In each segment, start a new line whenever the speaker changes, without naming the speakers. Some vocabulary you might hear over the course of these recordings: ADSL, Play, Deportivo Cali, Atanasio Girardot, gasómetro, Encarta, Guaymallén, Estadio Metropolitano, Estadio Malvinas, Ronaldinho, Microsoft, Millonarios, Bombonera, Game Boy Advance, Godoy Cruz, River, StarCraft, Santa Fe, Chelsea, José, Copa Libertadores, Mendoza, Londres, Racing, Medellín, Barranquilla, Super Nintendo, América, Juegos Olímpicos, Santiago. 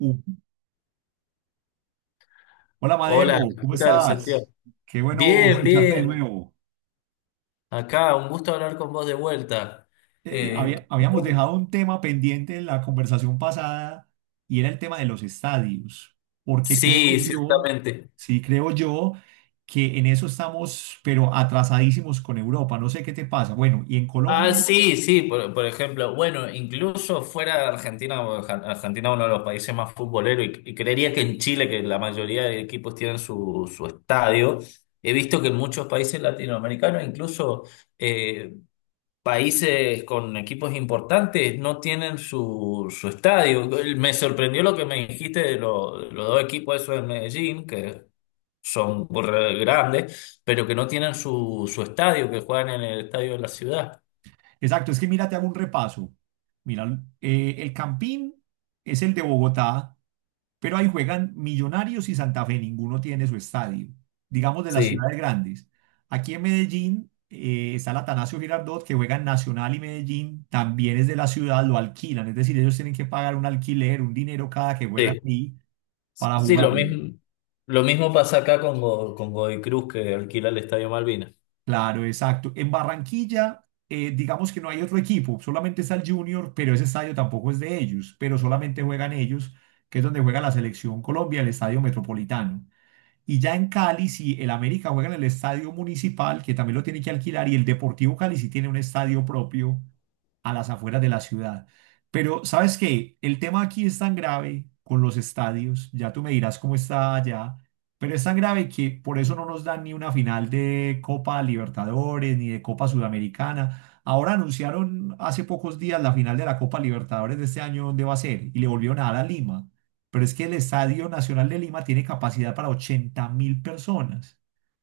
Uh, Hola
Hola,
Madeo, ¿cómo
¿qué tal, Santiago?
estás? Qué bueno
Bien,
escucharte de
bien.
nuevo.
Acá, un gusto hablar con vos de vuelta. Eh,
Habíamos dejado un tema pendiente en la conversación pasada y era el tema de los estadios, porque creo
sí,
yo,
ciertamente.
sí, creo yo que en eso estamos, pero atrasadísimos con Europa, no sé qué te pasa. Bueno, y en
Ah,
Colombia,
sí, sí, por ejemplo, bueno, incluso fuera de Argentina, porque Argentina es uno de los países más futboleros y creería que en Chile, que la mayoría de equipos tienen su estadio, he visto que en muchos países latinoamericanos, incluso eh, países con equipos importantes no tienen su estadio. Me sorprendió lo que me dijiste de, de los dos equipos esos de Medellín, que son re grandes, pero que no tienen su estadio, que juegan en el estadio de la ciudad.
exacto, es que mira, te hago un repaso. Mira, el Campín es el de Bogotá, pero ahí juegan Millonarios y Santa Fe, ninguno tiene su estadio, digamos de las
Sí,
ciudades grandes. Aquí en Medellín está el Atanasio Girardot, que juega en Nacional y Medellín, también es de la ciudad, lo alquilan, es decir, ellos tienen que pagar un alquiler, un dinero cada que juegan
sí,
ahí para
sí,
jugar.
lo mismo pasa acá con, con Godoy Cruz, que alquila el Estadio Malvinas.
Claro, exacto. En Barranquilla, digamos que no hay otro equipo, solamente está el Junior, pero ese estadio tampoco es de ellos, pero solamente juegan ellos, que es donde juega la selección Colombia, el Estadio Metropolitano. Y ya en Cali, si el América juega en el estadio municipal, que también lo tiene que alquilar, y el Deportivo Cali sí tiene un estadio propio a las afueras de la ciudad. Pero, ¿sabes qué? El tema aquí es tan grave con los estadios, ya tú me dirás cómo está allá, pero es tan grave que por eso no nos dan ni una final de Copa Libertadores ni de Copa Sudamericana. Ahora anunciaron hace pocos días la final de la Copa Libertadores de este año, ¿dónde va a ser? Y le volvieron a dar a Lima. Pero es que el Estadio Nacional de Lima tiene capacidad para 80.000 personas.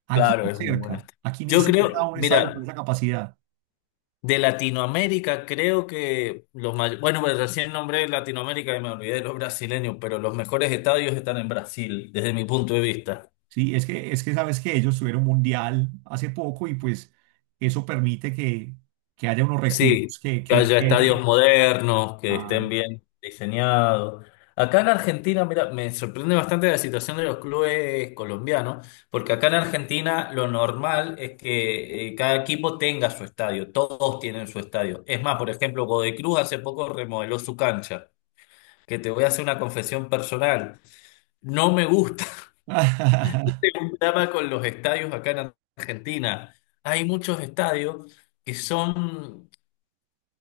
Claro, es un buen estadio.
Aquí ni
Yo
cerca a
creo,
un estadio con
mira,
esa capacidad.
de Latinoamérica, creo que los mayores, bueno, pues recién nombré Latinoamérica y me olvidé de los brasileños, pero los mejores estadios están en Brasil, desde mi punto de vista.
Sí, es que sabes que ellos tuvieron mundial hace poco y pues eso permite que haya unos
Sí,
recursos
que
que
haya estadios
ingresan.
modernos, que estén
Claro.
bien diseñados. Acá en Argentina, mira, me sorprende bastante la situación de los clubes colombianos, porque acá en Argentina lo normal es que cada equipo tenga su estadio, todos tienen su estadio. Es más, por ejemplo, Godoy Cruz hace poco remodeló su cancha, que te voy a hacer una confesión personal. No me gusta un drama con los estadios acá en Argentina. Hay muchos estadios que son,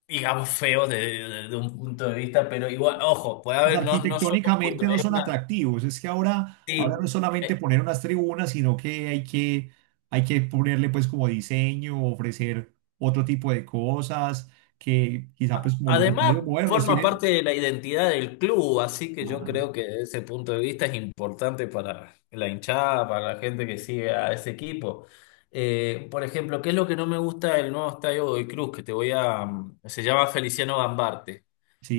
digamos, feos de, de un punto de vista, pero igual, ojo, puede
Pues
haber, no, no son los puntos,
arquitectónicamente no son atractivos. Es que ahora, ahora
sí.
no es solamente
Eh,
poner unas tribunas, sino que hay que, hay que ponerle pues como diseño, ofrecer otro tipo de cosas, que quizá pues como los
Además,
estadios modernos
forma
tienen.
parte de la identidad del club, así que yo
Ah,
creo que desde ese punto de vista es importante para la hinchada, para la gente que sigue a ese equipo. Por ejemplo, ¿qué es lo que no me gusta del nuevo estadio Godoy Cruz? Que te voy a... Se llama Feliciano Gambarte.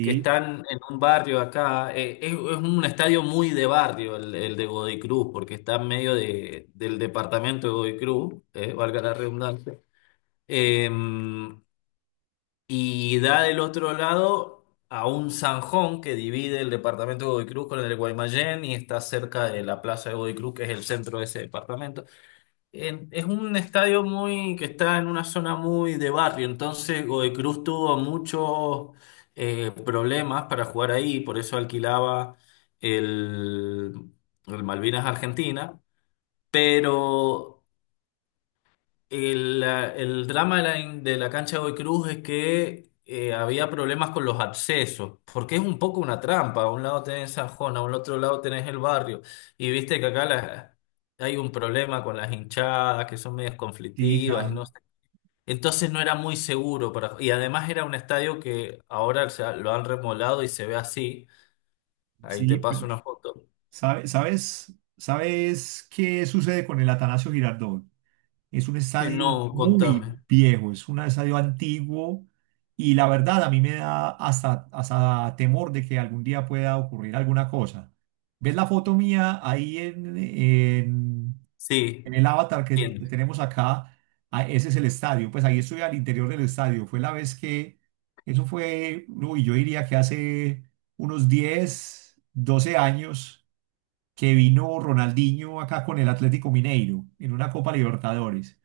Que están en un barrio acá. Es un estadio muy de barrio el de Godoy Cruz, porque está en medio del departamento de Godoy Cruz, valga la redundancia. Eh, y da del otro lado a un zanjón que divide el departamento de Godoy Cruz con el de Guaymallén y está cerca de la plaza de Godoy Cruz, que es el centro de ese departamento. Es un estadio muy que está en una zona muy de barrio, entonces Godoy Cruz tuvo muchos problemas para jugar ahí, por eso alquilaba el, el Malvinas Argentina, pero el drama de la cancha de Godoy Cruz es que había problemas con los accesos, porque es un poco una trampa. A un lado tenés San Juan, a un otro lado tenés el barrio, y viste que acá hay un problema con las hinchadas, que son medias
sí,
conflictivas, y
claro.
no sé. Entonces no era muy seguro para... Y además era un estadio que ahora lo han remolado y se ve así. Ahí te
Sí, pero
paso una foto.
¿sabes, sabes qué sucede con el Atanasio Girardot? Es un estadio
No,
muy
contame.
viejo, es un estadio antiguo y la verdad a mí me da hasta, hasta temor de que algún día pueda ocurrir alguna cosa. ¿Ves la foto mía ahí en
Sí,
el avatar que
bien.
tenemos acá? Ah, ese es el estadio, pues ahí estoy al interior del estadio. Fue la vez que, eso fue, uy, yo diría que hace unos 10, 12 años que vino Ronaldinho acá con el Atlético Mineiro en una Copa Libertadores.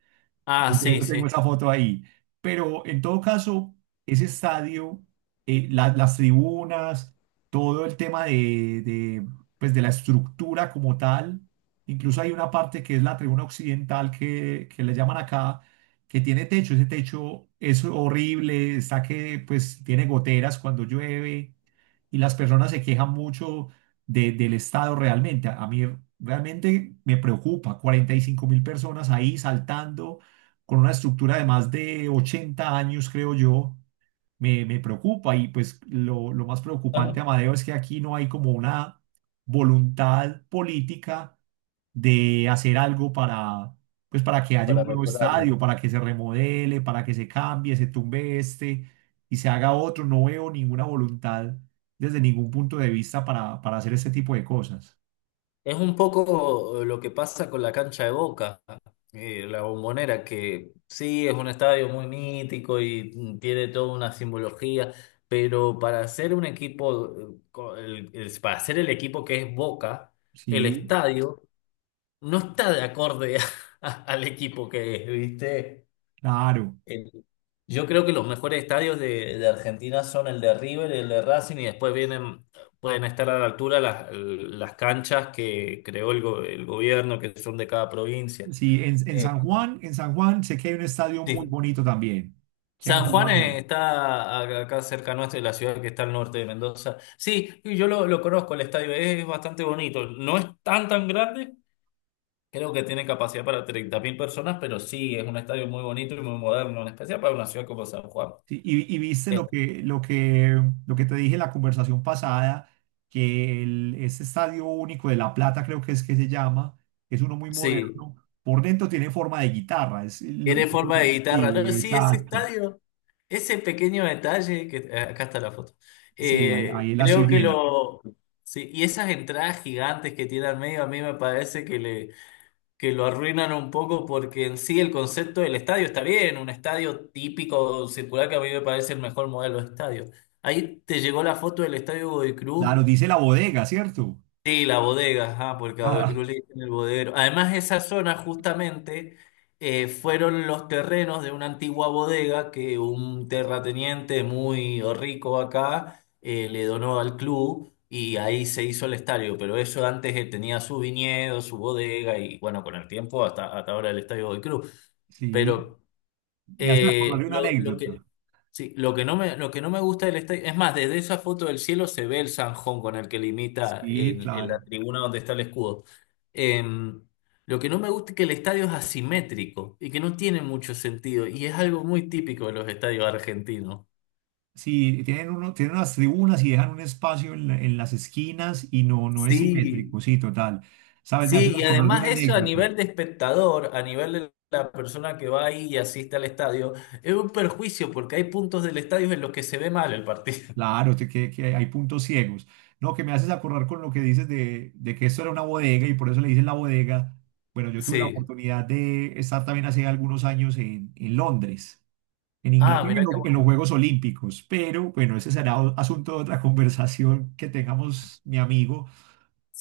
Ah,
Yo
sí,
tengo
sí.
esa foto ahí. Pero en todo caso, ese estadio, las tribunas, todo el tema de, pues de la estructura como tal, incluso hay una parte que es la tribuna occidental que le llaman acá, que tiene techo. Ese techo es horrible, está que pues tiene goteras cuando llueve y las personas se quejan mucho del estado realmente. A mí realmente me preocupa, 45 mil personas ahí saltando con una estructura de más de 80 años, creo yo, me preocupa. Y pues lo más
Ah,
preocupante, Amadeo, es que aquí no hay como una voluntad política de hacer algo para, pues para que haya
para
un nuevo
mejorarlo.
estadio, para que se remodele, para que se cambie, se tumbe este y se haga otro. No veo ninguna voluntad desde ningún punto de vista para hacer este tipo de cosas.
Es un poco lo que pasa con la cancha de Boca, la Bombonera, que sí es un estadio muy mítico y mm, tiene toda una simbología, pero para ser un equipo, para ser el equipo que es Boca, el
Sí,
estadio no está de acorde al equipo que es, ¿viste?
claro.
Eh, Yo creo que los mejores estadios de Argentina son el de River, el de Racing y después vienen, pueden estar a la altura las canchas que creó el gobierno, que son de cada provincia.
Sí,
Eh,
En San Juan sé que hay un estadio muy
sí.
bonito también, que han
San Juan
jugado.
está acá cerca nuestro, de la ciudad que está al norte de Mendoza. Sí, y yo lo conozco, el estadio es bastante bonito. No es tan grande, creo que tiene capacidad para 30.000 personas, pero sí, es un estadio muy bonito y muy moderno, en especial para una ciudad como San Juan.
Sí, y viste
Eh,
lo que, lo que, lo que te dije en la conversación pasada, que el, ese estadio único de La Plata creo que es que se llama, es uno muy
Sí,
moderno, por dentro tiene forma de guitarra. Lo
tiene forma de guitarra. No,
sí,
sí, ese
exacto.
estadio, ese pequeño detalle, que acá está la foto.
Sí, ahí, ahí la estoy
Creo que
viendo.
lo. Sí, y esas entradas gigantes que tiene al medio, a mí me parece que le, que lo arruinan un poco porque en sí el concepto del estadio está bien, un estadio típico circular que a mí me parece el mejor modelo de estadio. Ahí te llegó la foto del estadio Godoy
Claro,
Cruz.
dice la bodega, ¿cierto?
Sí, la bodega, ajá, porque a Godoy
Ah,
Cruz le dicen el bodeguero. Además, esa zona justamente fueron los terrenos de una antigua bodega que un terrateniente muy rico acá le donó al club y ahí se hizo el estadio. Pero eso antes tenía su viñedo, su bodega y bueno, con el tiempo hasta, hasta ahora el estadio Godoy Cruz.
sí,
Pero
me hace acordar de una
lo que...
anécdota.
Sí, lo que no me, lo que no me gusta del estadio, es más, desde esa foto del cielo se ve el zanjón con el que limita
Sí,
la
claro.
tribuna donde está el escudo. Eh, lo que no me gusta es que el estadio es asimétrico y que no tiene mucho sentido y es algo muy típico de los estadios argentinos.
Sí, tienen, uno, tienen unas tribunas y dejan un espacio en las esquinas y no, no es
Sí,
simétrico, sí, total. ¿Sabes? Me haces
sí, y
acordar de
además
una
eso a
anécdota.
nivel de espectador, a nivel de la persona que va ahí y asiste al estadio, es un perjuicio porque hay puntos del estadio en los que se ve mal el partido.
Claro, te- que hay puntos ciegos. No, que me haces acordar con lo que dices de que esto era una bodega y por eso le dicen la bodega. Bueno, yo tuve la
Sí.
oportunidad de estar también hace algunos años en Londres, en
Ah,
Inglaterra,
mirá qué
en los
bueno.
Juegos Olímpicos. Pero bueno, ese será asunto de otra conversación que tengamos, mi amigo.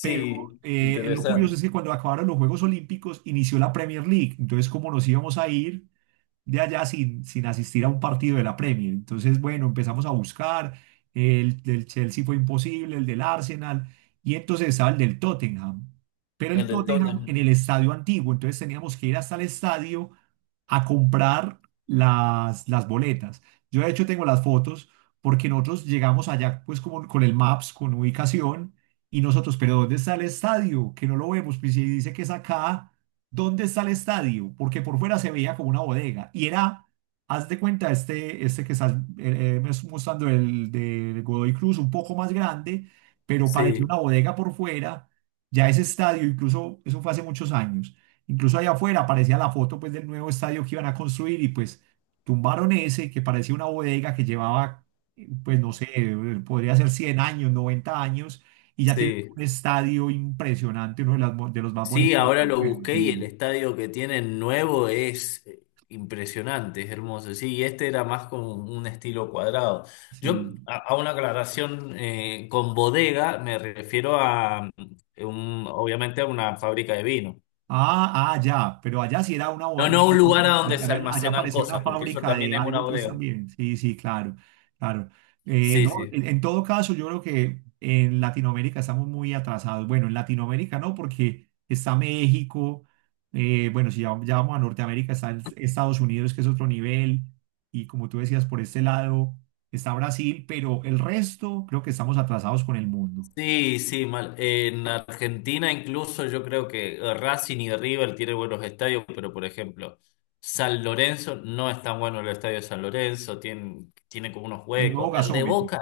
Pero lo curioso es
interesante.
que cuando acabaron los Juegos Olímpicos inició la Premier League. Entonces, ¿cómo nos íbamos a ir? De allá sin, sin asistir a un partido de la Premier. Entonces, bueno, empezamos a buscar, el del Chelsea fue imposible, el del Arsenal, y entonces estaba el del Tottenham, pero
El
el
de
Tottenham
Tottenham.
en el estadio antiguo, entonces teníamos que ir hasta el estadio a comprar las boletas. Yo de hecho tengo las fotos porque nosotros llegamos allá pues como con el Maps, con ubicación, y nosotros, pero ¿dónde está el estadio? Que no lo vemos, pues si dice que es acá. ¿Dónde está el estadio? Porque por fuera se veía como una bodega. Y era, haz de cuenta, este que estás, me estás mostrando, el de Godoy Cruz, un poco más grande, pero parecía una
Sí,
bodega por fuera. Ya ese estadio, incluso, eso fue hace muchos años. Incluso allá afuera aparecía la foto pues, del nuevo estadio que iban a construir y pues tumbaron ese que parecía una bodega que llevaba, pues no sé, podría ser 100 años, 90 años y ya tiene
sí.
un estadio impresionante, uno de los más
Sí,
bonitos.
ahora lo busqué y el
Sí.
estadio que tienen nuevo es impresionante, es hermoso. Sí, y este era más con un estilo cuadrado. Yo,
Sí.
a una aclaración con bodega, me refiero a, obviamente, a una fábrica de vino.
Ah, ah, ya, pero allá sí era una,
No,
bo-
no un
u-
lugar
u-
a donde se
allá allá
almacenan
parecía una
cosas, porque eso
fábrica
también
de
es una
algo, pues
bodega.
también. Sí, sí, claro, claro.
Sí,
No,
sí.
en todo caso, yo creo que en Latinoamérica estamos muy atrasados. Bueno, en Latinoamérica no, porque está México, bueno, si ya, ya vamos a Norteamérica, está el- Estados Unidos, que es otro nivel, y como tú decías, por este lado está Brasil, pero el resto creo que estamos atrasados con el mundo.
Sí, sí, mal. En Argentina incluso yo creo que Racing y River tienen buenos estadios, pero por ejemplo, San Lorenzo no es tan bueno el estadio de San Lorenzo, tiene, tiene como unos
El nuevo
huecos. El de
gasómetro.
Boca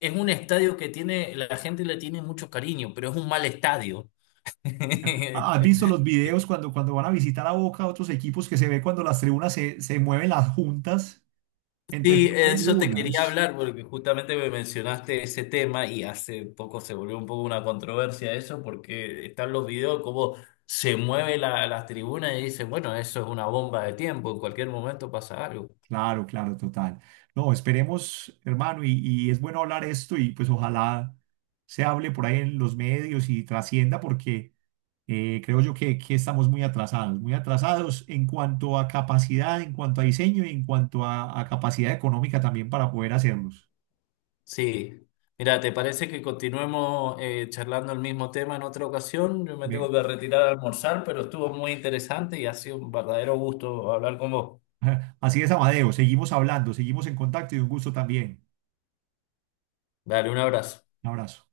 es un estadio que tiene, la gente le tiene mucho cariño, pero es un mal estadio.
Ah, ¿has visto los videos cuando, cuando van a visitar a Boca otros equipos que se ve cuando las tribunas se, se mueven las juntas entre
Sí,
tribuna y
eso te
tribuna?
quería
Es,
hablar porque justamente me mencionaste ese tema y hace poco se volvió un poco una controversia eso porque están los videos como se mueve la, las tribunas y dicen, bueno, eso es una bomba de tiempo, en cualquier momento pasa algo.
claro, claro, total. No, esperemos, hermano, y es bueno hablar esto y pues ojalá se hable por ahí en los medios y trascienda porque creo yo que estamos muy atrasados en cuanto a capacidad, en cuanto a diseño y en cuanto a capacidad económica también para poder hacerlos.
Sí, mira, ¿te parece que continuemos charlando el mismo tema en otra ocasión? Yo me tengo que
Bien.
retirar a almorzar, pero estuvo muy interesante y ha sido un verdadero gusto hablar con vos.
Así es, Amadeo, seguimos hablando, seguimos en contacto y un gusto también.
Dale, un abrazo.
Un abrazo.